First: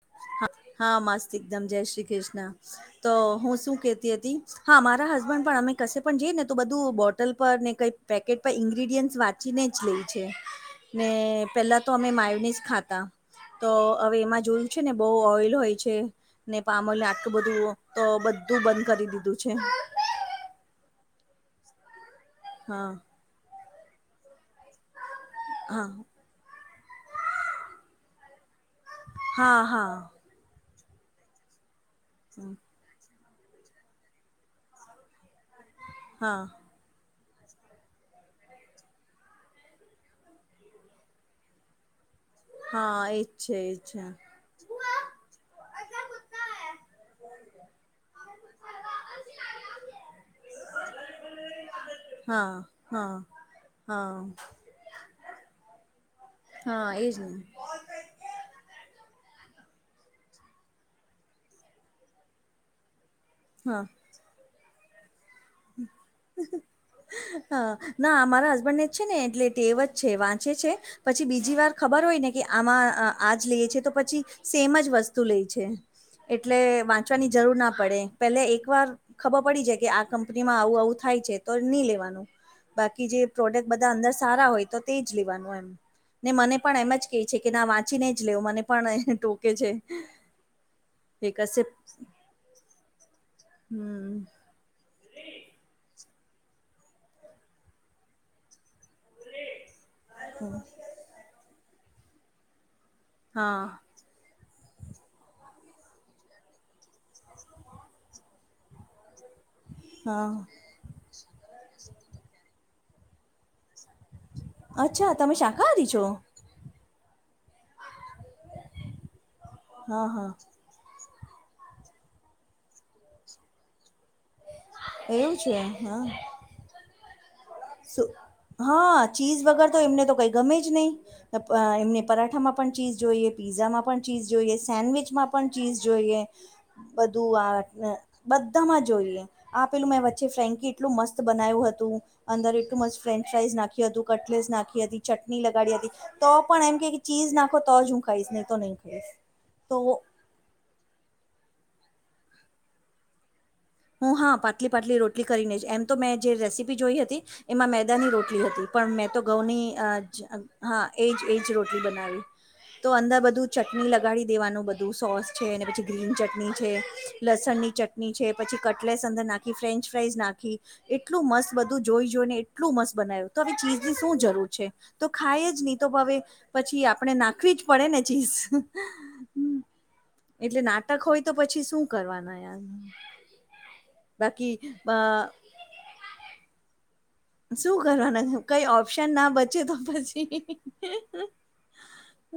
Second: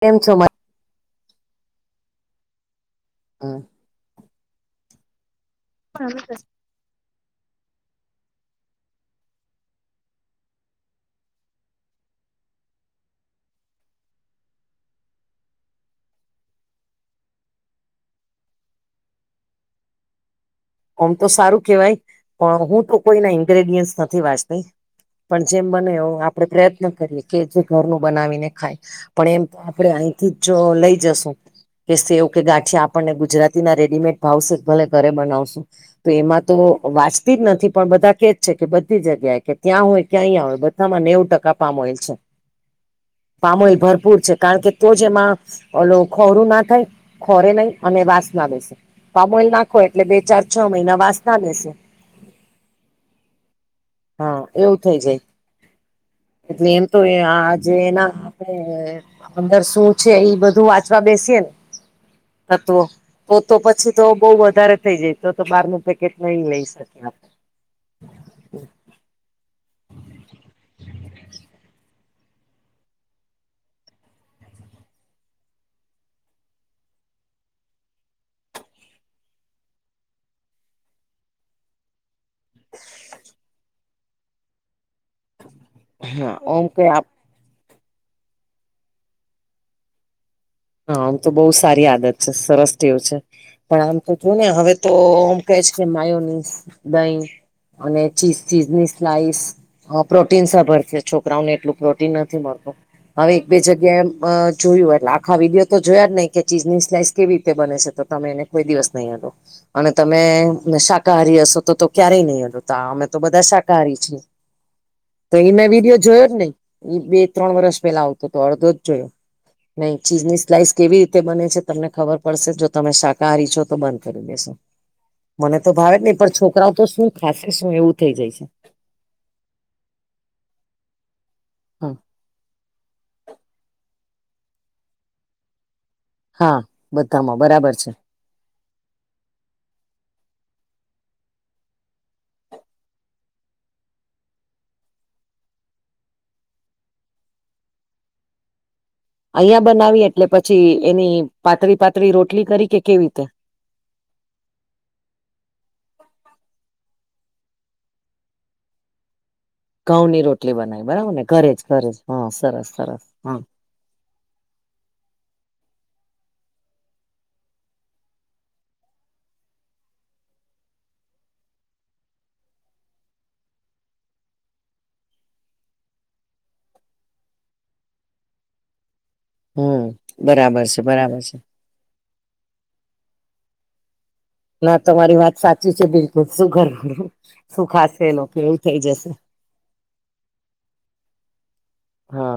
કેમ છો? મજામાં. હા હા, મસ્ત એકદમ. જય શ્રી ક્રિષ્ના. તો હું શું કેહેતી હતી? હાં મારાં હસબેન્ડ પણ અમે કશે પણ જઈએ ને તો બ તું બોટલ પર ને કઈ પેકેટ પર ઈન્ગ્રીડિયંન્ટ વાંચીને જ લેય છે. ને પેલા તો અમે માયોનીસ ખાતા તો અવે એમાં જોયું છે, ને બો ઓઈલ હોય છે. ને પામલે આટલું બધું તો બધું બંધ કરી દીધું છે. ઓમ તો સારું કહેવાય પણ હું હા તો કોઈના ઇન્ગ્રેડિયન્ટસ નથી વાંચ પણ જેમ હા બને એવ આપડે પ્રયત્ન કરીએ કે જે ઘરનું બનાવીને ખાય પણ એમ હા તો હા આપડે અહીંથી જો લઈ જશું કે સેવ કે ગાંઠિયા પને અને ગુજરાતીના રેડીમેડ ભાવશે ભલે ઘરે બનાવશું તો હા એમાં તો વા તી જ નથી પણ બધા કે જ છે, કે બધી જગ્યાએ કે ત્યાં હોય કે અહીં હોય બધામાં નેવું ટકા પામ ઓઈલ છે. હા. એજ છે પામોય એજ ભરપૂર છે, કારણ કે તો જેમાં ઓલ ખોરું ના થાય ખોરે નહી અને વાસના બેસે પામોઈલ નાખો એટલે બે ચાર છ મહિના વાસના બેસે હ હ. હા એવું થઈ જાય એટલે એમ હા તો એજ ને [unintelligible] જે એના આપણે અંદર શું છે, એ બધું વાંચવા બેસીય ને તત્વો તો તો હા પછી તો બો વધારે થઈ જાય તો તો બાર ન પેકેટ નહી લઈ શકીએ આપણે હ ના અમારા હસબન્ડ જ છે, ને એટલે તે ટેવ જ છે, વાંચે છે. પછી બીજી વાર ખબર હોય ને કે આમાં આજ લઈએ છે, તો પછી સેમ જ વસ્તુ લેય છે. એટલે વાંચવાની જરૂર ના પડે પેલે એક વાર ખબર પડી જાય કે આ કંપનીમાં આવું આવું થાય છે, તો ની લેવાનું બાકી જે પ્રોડક્ બધા અંદર સારા હોય તો તે જ લેવાનું એમ ને આપણે મને ઓમ પણ કે એમ આપ જ કેય છે. કે ના વાંચીને જ લેવ મને પણ એને ટોકે છે. હ આમ તો એ બોવ કશે સારી આદત છે, સરસ ટેવ છે, પણ આમ તો હમ જોયું ને હવે તો હું કહીશ કે માયો નીસ, દહી અને ચીઝ ચીઝ ની સ્લાઈસ અ પ્રોટીન સભર છે, છોકરાઓને એટલું પ્રોટીન નથી મળતું હવે એક બે હા જગ્યાએ અ જોયું એટલે આખા વિડીયો તો જોયા જ નહી કે ચીજની સ્લાઇસ કેવી રીતે બને છે, તો તમે એને કોઈ દિવસ નહી અડો અને હા તમે શાકાહારી હશો તો તો ક્યારેય નહી અલોતો અમે તો બધા શાકાહારી છીએ. અચ્છા ત તો એ મેં વિડીયો જોયો જ નહી એ બે ત્રણ વર્ષ પેલા આવતોતો અડધો જ જોયો હા હા ચીજની સ્લાઈસ કેવી રીતે બને છે, તમને ખબર પડશે જો તમે શાકાહારી છો તો બંધ કરી દેેશો એવું છે મને તો ભાવે જ હા નય પણ છોકરાઓ તો શું ખાસે શું એવું થઇ જાય છે. હા ચીઝ વગર તો એમને તો કઈ ગમે જ નહીં હા એમને પરાઠામાં પણ ચીઝ જોઈએ પીઝામાં પણ ચીઝ જોઈએ સેન્ડવીચમાં પણ ચીઝ જોઈએ હા બધામાં બધું આ બરાબર છે [unintelligible] બધામાં જોઈએ આપેલું મેં વચ્ચે ફ્રેન્કી એટલું મસ્ત બનાય્યું હતું. અંદર એટલું મસ્ત ફ્રેન્ચ ફ્રાઈઝ નાખ્યું હતું કટલેસ નાખી હતી ચટની લગાડી હતી તો પણ એમ કે ચીઝ નાખો તો જ હું ખાઈશ નહી તો નય ખાઈશ અયાં તો બનાવી એટલે પછી એની પાતળી પાતળી રોટલી કરી કે કેવી રીતે હું હા પાટલી પાટલી રોટલી કરીને જ એમ તો મેં જે રેસીપી જોઈ હતી એમાં મેદાની રોટલી હતી પણ મેં તો ઘઉંની અ ઘઉંની જ રોટલી હા બનાવી બરાબર એજ ને એજ ઘરે જ રોટલી ઘરે જ બનાવી હા સરસ તો સરસ અંદર હા બધું ચ ની લગાડી દેવાનું બધું સોસ છે, અને પછી ગ્રીન ચટણી છે, લસણની ચટની છે. પછી કટલેસ અંદર નાખી ફ્રેન્ચ ફ્રાઈઝ નાખી એટલું મસ્ત બધું જોઈ જોઈને એટલું મસ્ત બનાવ્યું તો હવે ચીજની શું જરૂર છે. તો ખાય જ નહી તો હવે પછી આપણે નાખવી જ પડે ને ચીઝ હમ્મ હમ એટલે બરાબર છે નાટક બરાબર હોય તો છે પછી શું કરવાના યાર બાકી ના અ તમારી વાત સાચી છે. બિલકુલ શું કરવાનું શું ખાશે એ કરવાનું લોકો એવું કઈ થઈ ઓપ્શન જશે ના બચે તો પછી હા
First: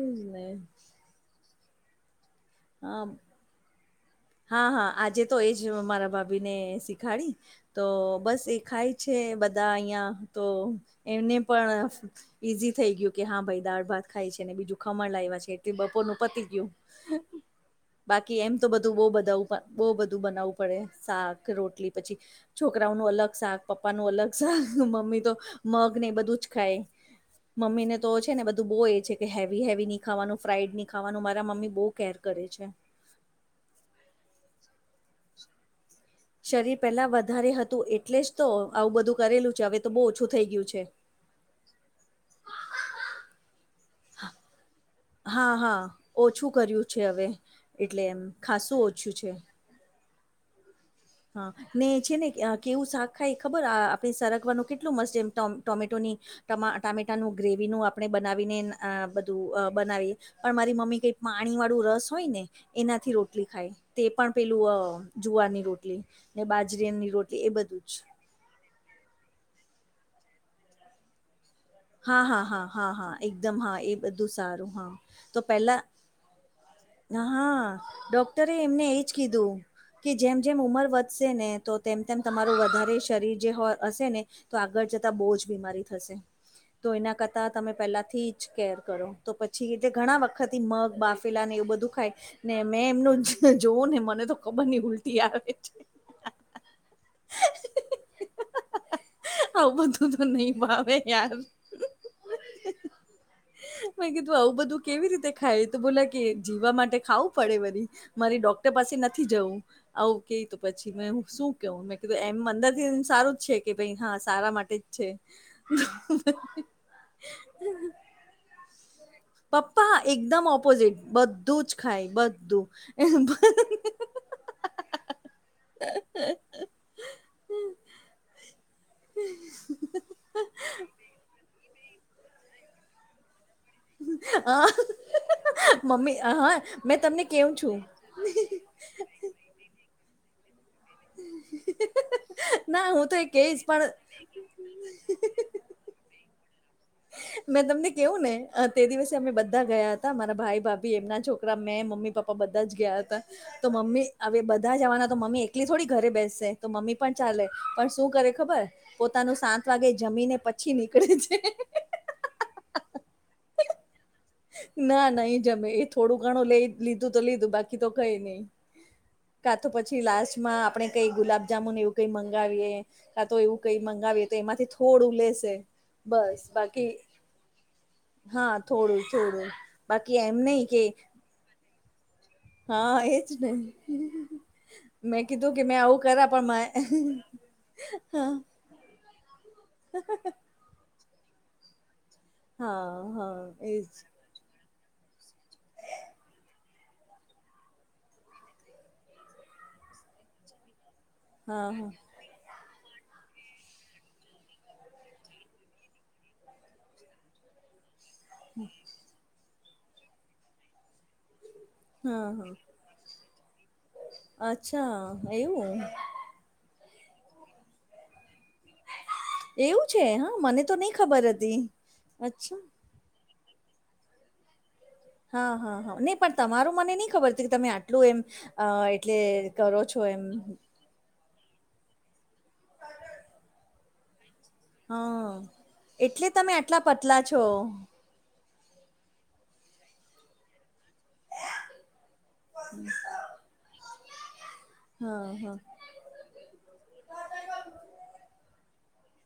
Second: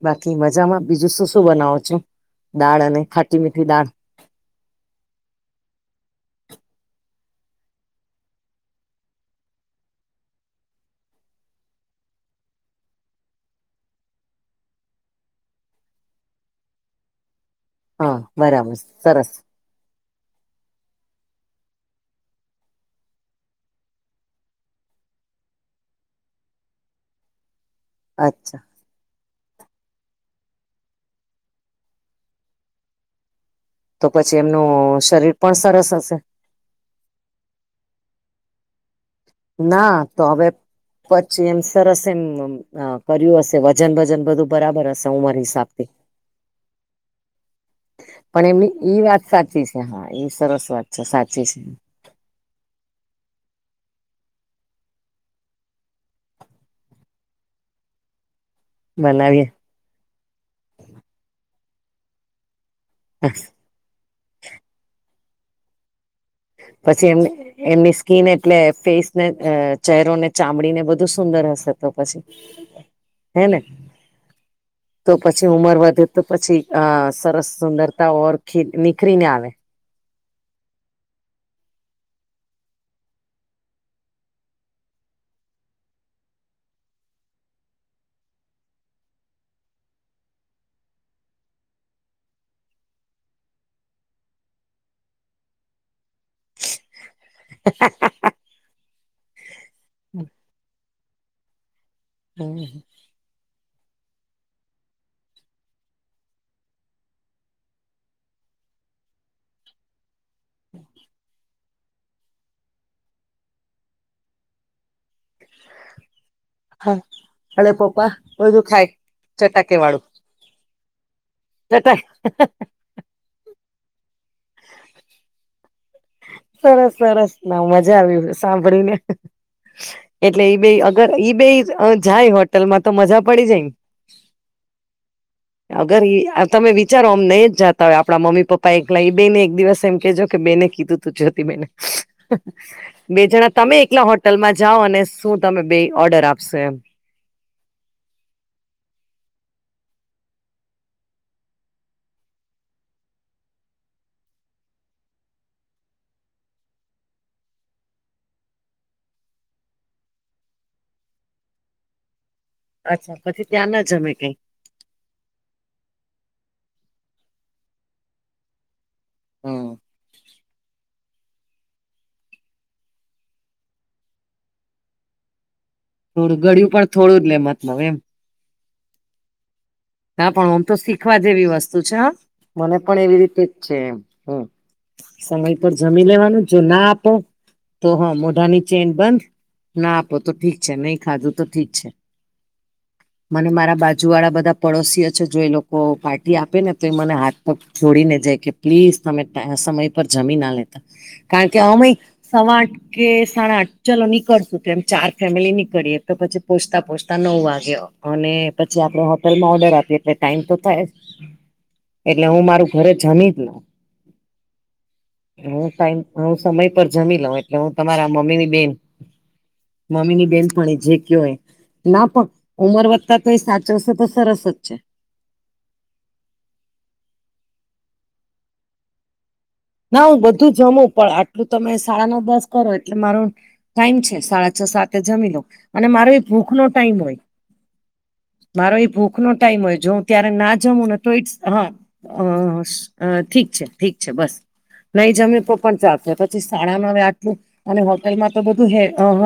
એજ બાકી ને મજામાં બીજું શું શું બનાવો છો દાળ હા અને ખાટી મીઠી દાળ હા હા આજે તો એજ મારા ભાભી ને શીખાડી તો બસ એખાય છે. બધા અહીંયા તો એમને પણ ઈઝી થઈ ગયું કે હા ભાઈ દાળ ભાત ખાય છે ને બીજું ખમણ લાવ્યા છે એટલે બપોરનું પતી ગયું. હા બાકી એમ તો બરાબર બધું બોવ સરસ બધા બોવ બધું બનાવવું પડે શાક રોટલી પછી છોકરાઓનું અલગ શાક પપ્પા નું અલગ શાક મમ્મી તો મગ ને એ બધું જ ખાય. મમ્મી ને તો છે ને અચ્છા બધું બોવ એ છે કે હેવી હેવી ની ખાવાનું ફ્રાઈડ ની ખાવાનું મારા મમ્મી બોવ કેર કરે છે. તો પછી એમનું શરીર પણ સરસ હશે. શરીર પહેલાં વધારે હતું એટલે જ તો આવું બધું કરેલું છે હવે તો ના બહુ ઓછું હવે થઈ ગયું છે. પછી એમ સરસ એમ કર્યું હશે વજન બજન બધું બરાબર હશે. ઉંમર હા હા હિસાબથી ઓછું કર્યું છે હવે એટલે એમ પણ એમની ખાસું ઈ ઓછું વાત છે. સાચી હા એ સરસ વાત છે સાચી હા છે. ને છે ને કેવું શાક ખાય એ ખબર આ આપણે સરગવાનું કેટલું મસ્ત છે એમ ટ ટોમેટોની ટ ટામેટાનું ગ્રેવીનું આપણે બનાવીને આ બધું બનાવીએ બનાવી પણ મારી મમ્મી કઈ પાણી વાળું રસ હોય ને. એનાથી રોટલી ખાય તે પણ પેલું જુવારની રોટલી. ને પછી બાજરીની એમ રોટલી એ બધું જ. એમની સ્કીિન એટલે ફેસને ચહેરોને ચામડીને બધું સુંદર હશે. તો પછી હા હા હા હા હા હે એકદમ ને હા એ બધું સારું હા તો પછી ઉમર પેલા વધે તો પછી અ સરસ હા સુંદરતા ઓર ડોક્ટરે ખી એમને એજ નીખરીને આવે કીધું. કે જેમ જેમ ઉંમર વધશે ને તો તેમ તેમ તમારું વધારે શરીર જે હોય હશે ને. તો આગળ જતા બો જ બીમારી થશે. તો એના કરતા તમે પહેલાથી જ કેર કરો તો પછી જે ઘણા વખત થી મગ બાફ ફેલા ને એવુ બધું ખાય ને મેં એમનું જોવું ને મને તો ખબર નહિ ઉલટી આવે. [inaudible] [inaudible] હ આવું બધું તો નહી ભાવે યાર. હમ્મ મે કીધું આવું બધું કેવી રીતે ખાય તો બોલા કે જીવા માટે ખાવું પડે વરી. મારે ડોક્ટર પાસે નથી જવું આવું કે તો પછી મે શું કેવું મેં કીધું એમ અંદર થી સારું જ છે કે ભાઈ હા સારા માટે જ છે. [inaudible] હા હળે પાપા ઓયું પપ્પા એકદમ ઓપોઝિટ બધું જ ચટા ખાય બધું. [inaudible] સરસ સરસ ના મજા આવ્યું સાંભળીને. એટલે ઈ બે અગર બે જાય હોટલમાં તો મજા પડી જાય. અગર એ મમ્મી અપ હા તમે મેં વિચારો આમ તમને નહી કેવું જ છું જાતા હોય આપડા મમ્મી પપ્પા એક નય બે ને એક દિવસ એમ કેહેજો કે બેને કીધું. ત જોતી બેને ના હું તો બે એ જણા કહીશ તમે પણ એકલા હોત ટલમાં જાઓ અને શું તમે બે ઓર્ડર આપશે એમ. મેં તમને કેવું ને તે દિવસે અમે બધા ગયા હતા મારા ભાઈ ભાભી એમના છોકરા મેં મમ્મી પપ્પ મ બધા જ ગયા હતા. તો મમ્મી હવે બધા જવાના તો મમ્મી એકલી થોડી ઘરે બેસે તો મમ્મી પણ ચાલે પણ શું કરે ખબર પોતાનું સાત વાગે જમીને પછી નીકળે છે. અચ્છા પછી ત્યાં ના જમે કઈ. ના નહી જમે એ થોડું ઘણું લઈ લીધું તો લીધું બાકી તો કઈ નહી. કા તો થોડું પછી લાસ્ટમાં આપણે કઈ ગુલાબ જામુન એવું કઈ મંગાવીએ. કા તો એવું કઈ મંગાવીએ તો એમાંથી થોડું લેશે. થોડું બસ ગડિયું બાકી પણ થોડું જ લે મતલબ એમ. હા થોડું થોડું બાકી હા એમ પણ આમ નહિ તો કે શીખવા જેવી વસ્તુ છે હ. મને પણ હા એવી એજ રીતે જ ને છે એમ મેં કીધું સમય કે પર મેં આવું જમી કરા લેવાનું પણ મે જો ના આપો તો હ હા મોઢાની ચેન બંધ ના આપો તો ઠીક છે નહી ખાધું તો ઠીક છે. હા હા મને મારા એજ બાજુ વાળા બધા પડોશીઓ છે જો એ લોકો પાર્ટી આપે ને તો એ મને હાથ પર છોડીને જાય કે પ્લીઝ તમે સમય પર જમી ના લેતા કારણ કે હા હા અમય સવા આઠ કે સાડા આઠ ચલો નીકળશું તો એમ ચાર ફેમિલી નીકળીએ તો પછી પોચતા પોહચતા નવ વાગે અને પછી આપડે હોટલમાં ઓર્ડર આપીએ એટલે ટાઈમ તો થાય એટલે હા હું મારું હા ઘરે જમી જ લઉં અચ્છા એવું હા હું સમય પર જમી લઉં એટલે હું તમારા મમ્મી ની બેન એવું છે મમ્મીની હા બેન મને તો પણણી નહી જે ખબર કયોય હતી ના પણ અચ્છા ઉમર વધ તોય સાચવસે તો સરસ જ. હા હા હા નહી પણ તમારું મને નહી ખબર હતી કે તમે આટલું એમ એટલે કરો છો ના હું એમ બધું જમું પણ આટલું તમે સાડા નવ દસ કરો એટલે મારો ટાઈમ છે સાડા ચ્છા સાથે જમી હા લો અને મારો એ એટલે ભૂખ તમે નો આટલા ટાઈમ પતલા હોય છો મારો એ ભૂખ નો ટાઈમ હોય જો હું ત્યારે ના જમું ને તો ઇટ્સ હ ઠીક છે ઠીક છે બસ નહી હા જમે તો હા પણ ચાલસે પછી સાડામા [unintelligible] અને હોટેલમાં તો બધું હે અહ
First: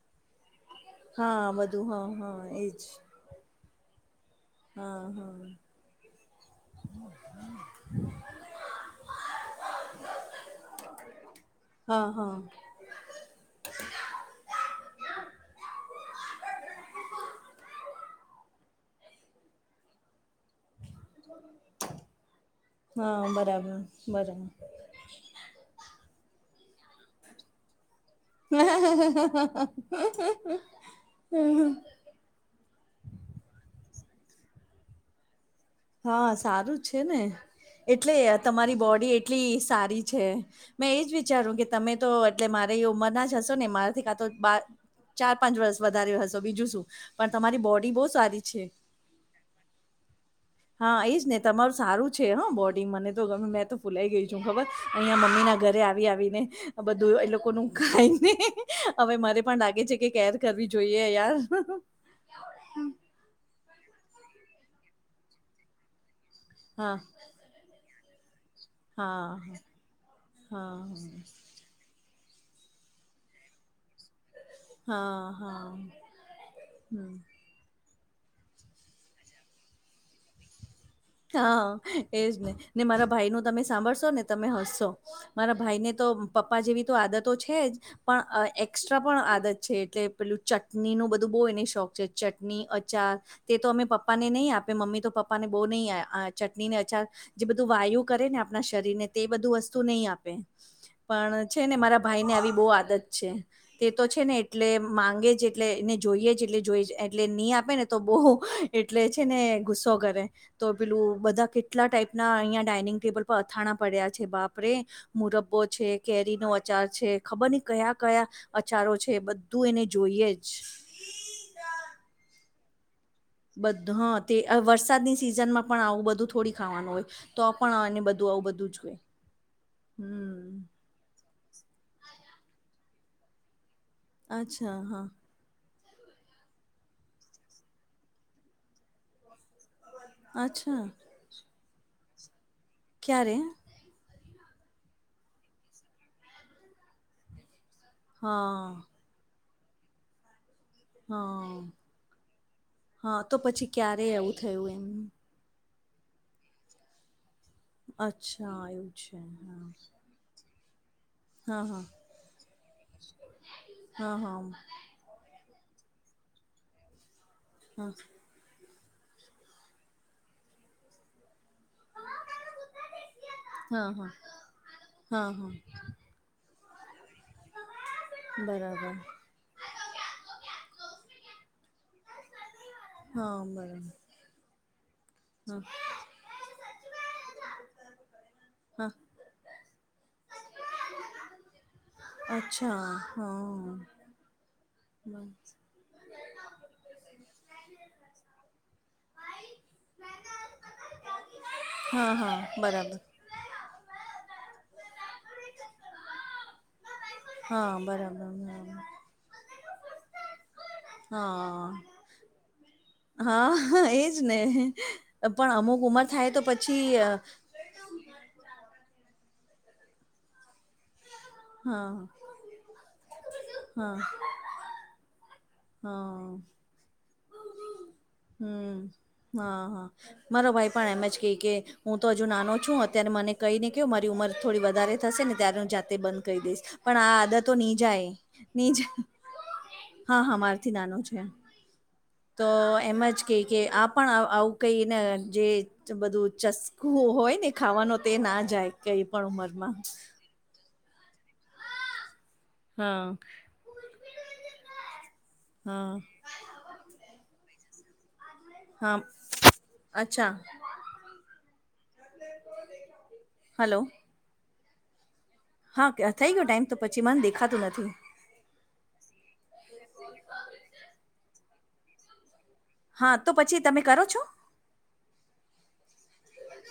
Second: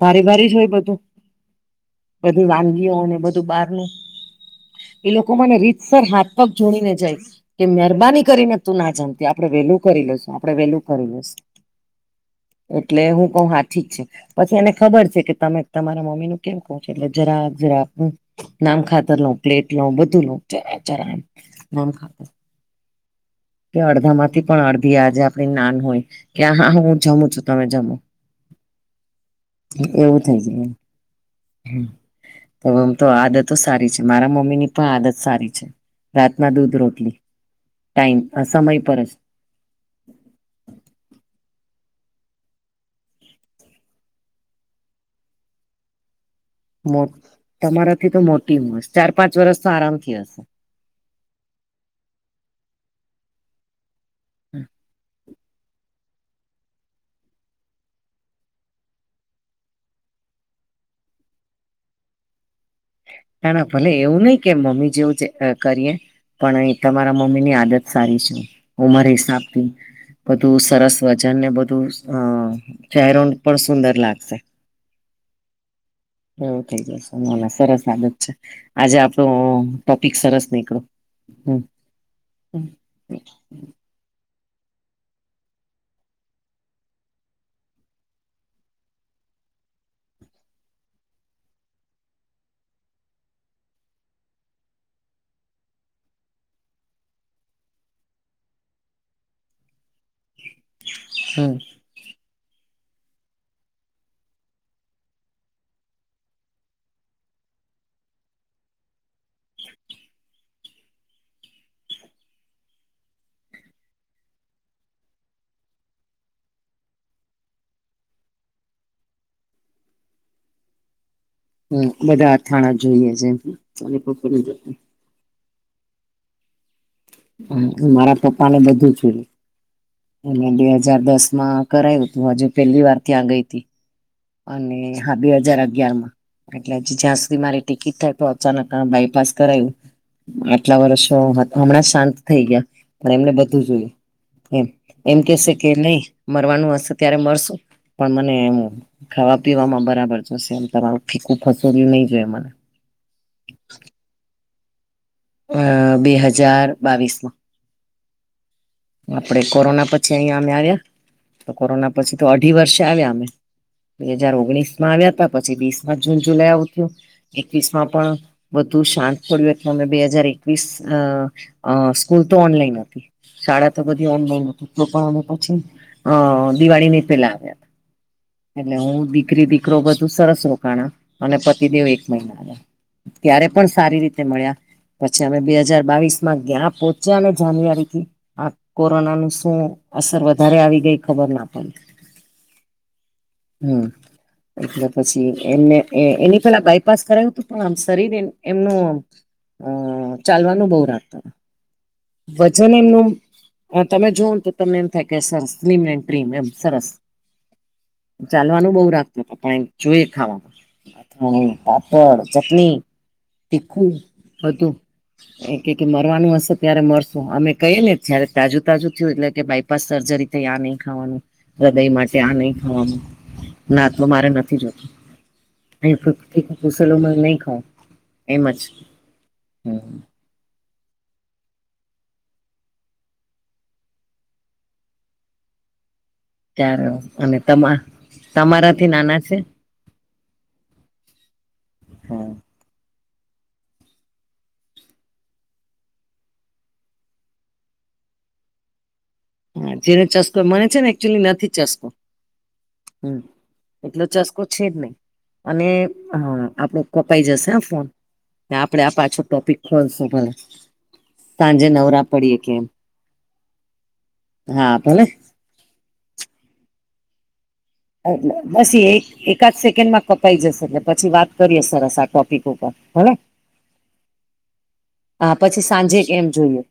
ભારી ભારી જ હોય બધું હા બધું હા બધી હા એજ વાનગીઓને બધું બારનું હા એ લોકો હા મને રીતસર હાથ પગ જોડીને જાય કે મહેરબાની કરીને તું ના જમતી આ વેલું કરી લેશું આપડે વેલું કરી લેશુ હા હા એટલે હું પણ હાચીજ છે. પછી એને ખબર છે કે તમે તમારા મમ્મી નું કેમ કહો છો એટલે જરાક જરાક નામ ખાતર લો પ્લેટ લોઉ બધું લોઉ જરાક જરાક નામ ખાતડ હા બરાબર કે અડધા મા બરાબર પણ અડધી આજે આપણી નાન હોય કે હા હું જમું છું તમે જમો એવું થઈ [unintelligible] હમ્મ તો આદતો સારી છે. મારા મમ્મી ની પણ આદત સારી છે. હા રાતના દૂધ સારું છે રોટલી ને એટલે ટાઈમ તમારી સમય પર જ બોડી એટલ લી સારી છે મેં એજ વિચારું કે તમે તો એટલે મારે ઉંમર ના જ હશો ને મારાથી કા તો બાર ચાર પાંચ વર્ષ વધારે હશે. તો બીજું શું પણ તમારી બોડી બહુ તમારાથી તો સારી મોટી છે. હશ ચાર પાંચ વર્ષ તો આરામ થી હશે. હા એજ ને તમારું સારું છે. હ બોડી મને તો ગમે મેં તો. ફુલાઈ ગઈ છું. ખબર અહીંયા મમ્મી ના ઘરે આવી આવીને. બધું એ લોકો ન ખાયને હવે મરે પણ લાગે છે. કે કેર કરવી જોઈએ યાર. ના ના ભલે એવું નહીં કે મમ્મી જેવું છે. કરીએ પણ હા તમારા મમ્મી ની આદત સારી છે. ઉમર હા હિસાબ હા થી બધું હા સરસ વજન ને બધું અ ચહેરો પણ સુંદર લાગે સે હા હા ઠીક છે. હમ મને સરસ સ્વાગત છે. આજે આપણો ટોપિક સરસ નીકળ્યો. હા એજને ને મારા ભાઈનું તમે સાંભળશો ને તમે હસશો. મારા ભાઈ ને તો પપ્પા જેવી તો આદતો છે. જ. પણ અ એક્સ્ટ્રા પણ આદત છે. એટલે પેલું ચટણીનું બધું બહુ એની શોખ છે. ચટણી, અચાર તે તો અમે પપ્પાને નહીં આપે મમ્મી તો પપ્પાને બોહ નહીં આપે. આ ચટણી ને અચાર જે બધું વાયુ કરે ને આપણા શરીર ને તે બધું વસ્તુ નહી આપે. પણ છે. ને મારા ભાઈ ને આવી બહુ આદત છે. તે તો છે. ને એટલે માંગે છે. એટલે એને જોઈએ જ એટલે જોઈ એટલે નહી આપે ને તો બોહ એટલે છે ને ગુસ્સો કરે. તો પેલું બધા કેટલા ટાઈપના અહીંયા ડાઇનિંગ ટેબલ પર અથાણા પડ્યા છે બાપરે. મુરબ્બો છે, કેરીનો અચાર છે ખબર ની કયા-કયા અચારો છે બધું એને જોઈએ જ. હમ્મ બધા અથાણા જોઈએ જ એમ. બધા હ તે અ વરસાદની સિઝન માં પણ આવું બધું થોડી ખાવાનું હોય. તો પણ આને મારા બધું આવું બધું છે. મે બે હાજાર દસ માં કરાયવું તું આજે પેલી વાર ત્યાં ગઈ તી. અને હા બે હાજાર અગયારમાં. એટલે જ જ્યાં સુધી મારી ટિકિટ થાય તો અચાનક આ બાયપાસ કરાઇવું. આટલા અચ્છા વર્ષો હત હમણાં શાંત થઈ ગયા પણ એમને ક્યારે બધું જોયે. એમ એમ કેશે કે નઇ મરવાનું હશે ત્યારે મરશું પણ મને એમ. હા ખાવા પીવામાં બરાબર જોશે એમ તમારું ફીકું હા ફસોડું નય જોયે મને. હા તો પછી ક્યારે એવું થયું એમને. અ બે હજાર બાવીસમાં. અચ્છા એવુ. આપડે કોરોના પછી અઇયા અમે આવ્યા. હા હા કોરોના પછી તો અઢી વર્ષે આવ્યા અમે બે હા હાજર હા ઓગણીસ મા આવ્યા તા પછી વીસ માં જૂન જુલાઈ આવતું એકવીસ માં હા પણ બધું શાંત પડ્યું એટલે અમે બે હજાર એકવીસ અ અ સ્કૂલ તો ઓનલાઈન હતી. શાળા તો હા હા બધી હા ઓનલાઈન હતી તો પણ હા પછી હા અ દિવાળીની પેલા આવ્યા. હતા. એટલે બરાબર હું દીકરી દીકરો બધું સરસ રોકાણ અને પતિ દેવ એક મહિના. હા ત્યારે પણ બરાબર સારી રીતે તે મળ્યા પછી અમે બે હા હજાર બાવીસ માં ત્યાં પોચ્યા ને જાન્યુઆરીથી. આ હા કોરોના નું શું અસર વધારે આવી ગઈ ખબર ના પડી. અચ્છા હા હમ્મ એટલે પછી બરાબર. એમને એ એની પેલા બાયપાસ કરાયવું તું પણ આમ શરીર એમ એમનું અહ ચાલવાનું બઉ રાખતા. હા હા વજન બરાબર. એમનું અહ તમે જોવ તો તમને એમ થાય કે સરસ સ્લિમ એન્ડ ટ્રિમ એમ સરસ. હા બરાબર ચાલવાનું બઉ રાખતું તુ પણ એમ જોએ ખાવાનું. હ હા પાપડ ચટની હા હા તીખું એજ ને બધું પણ એ કે અમુક કે ઉંમર થાય મરવાનું તો હશે ત્યારે પછી અ મરશું અમે કઇએ ને જ્યારે તાજુ તાજુ થયું એટલે કે બાયપાસ સર્જરી થઈ આની. ખાવાનું રદય હા માટે આ નઇ ખાવાનું ના હા આટલું મારે નથી જોતું. હા એલોપથિક ખુસલોમાં નઇ ખાવાનું એમ જ હમ હા હા હમ્મ. મારો ભાઈ પણ એમ જ કેય કે હું તો હજુ નાનો છું અત્યારે મને કઇને કો મારી ઉંમર થોડી વધારે થશે ને ત્યારે હું જાતે બંધ કરી દઈશ ત્યારે પણ આ અને આદતો ની તમા જાય ની તમારાથી જાય. નાના છે હા, હમારથી નાનો છે. તો હા એમ જ કેય કે આ પણ આવ આવું કઈને જે ચ બધું ચસ્કું હોય ને ખાવાનું તે ના જાય. કઈ પણ ઉમર હા જેને ચસકો મને છે ને એકચુલી નથી ચસકો. હા હમ્મ એટલે ચસ્કો છેજ નહીં અને હા. આપડો કપાઈ જશે હ ફોન. ને આપડે આ હા પાછો ટોપિક ખોલશું ભલે અચ્છા સાંજે નવરા પડીએ કે. હલો. હા ભલે. હા ક્યાં થઈ ગયો ટાઈમ તો પછી મન દેખાતું નથી. હા એટલે બસ એક એકાદ સેકન્ડ માં કપાઈ જશે એટલે પછી વાત કરીએ સરસ આ ટોપિક ઉપર. ભલે હા, તો પછી તમે કરો છો? હા, પછી સાંજે કેમ જોઈએ.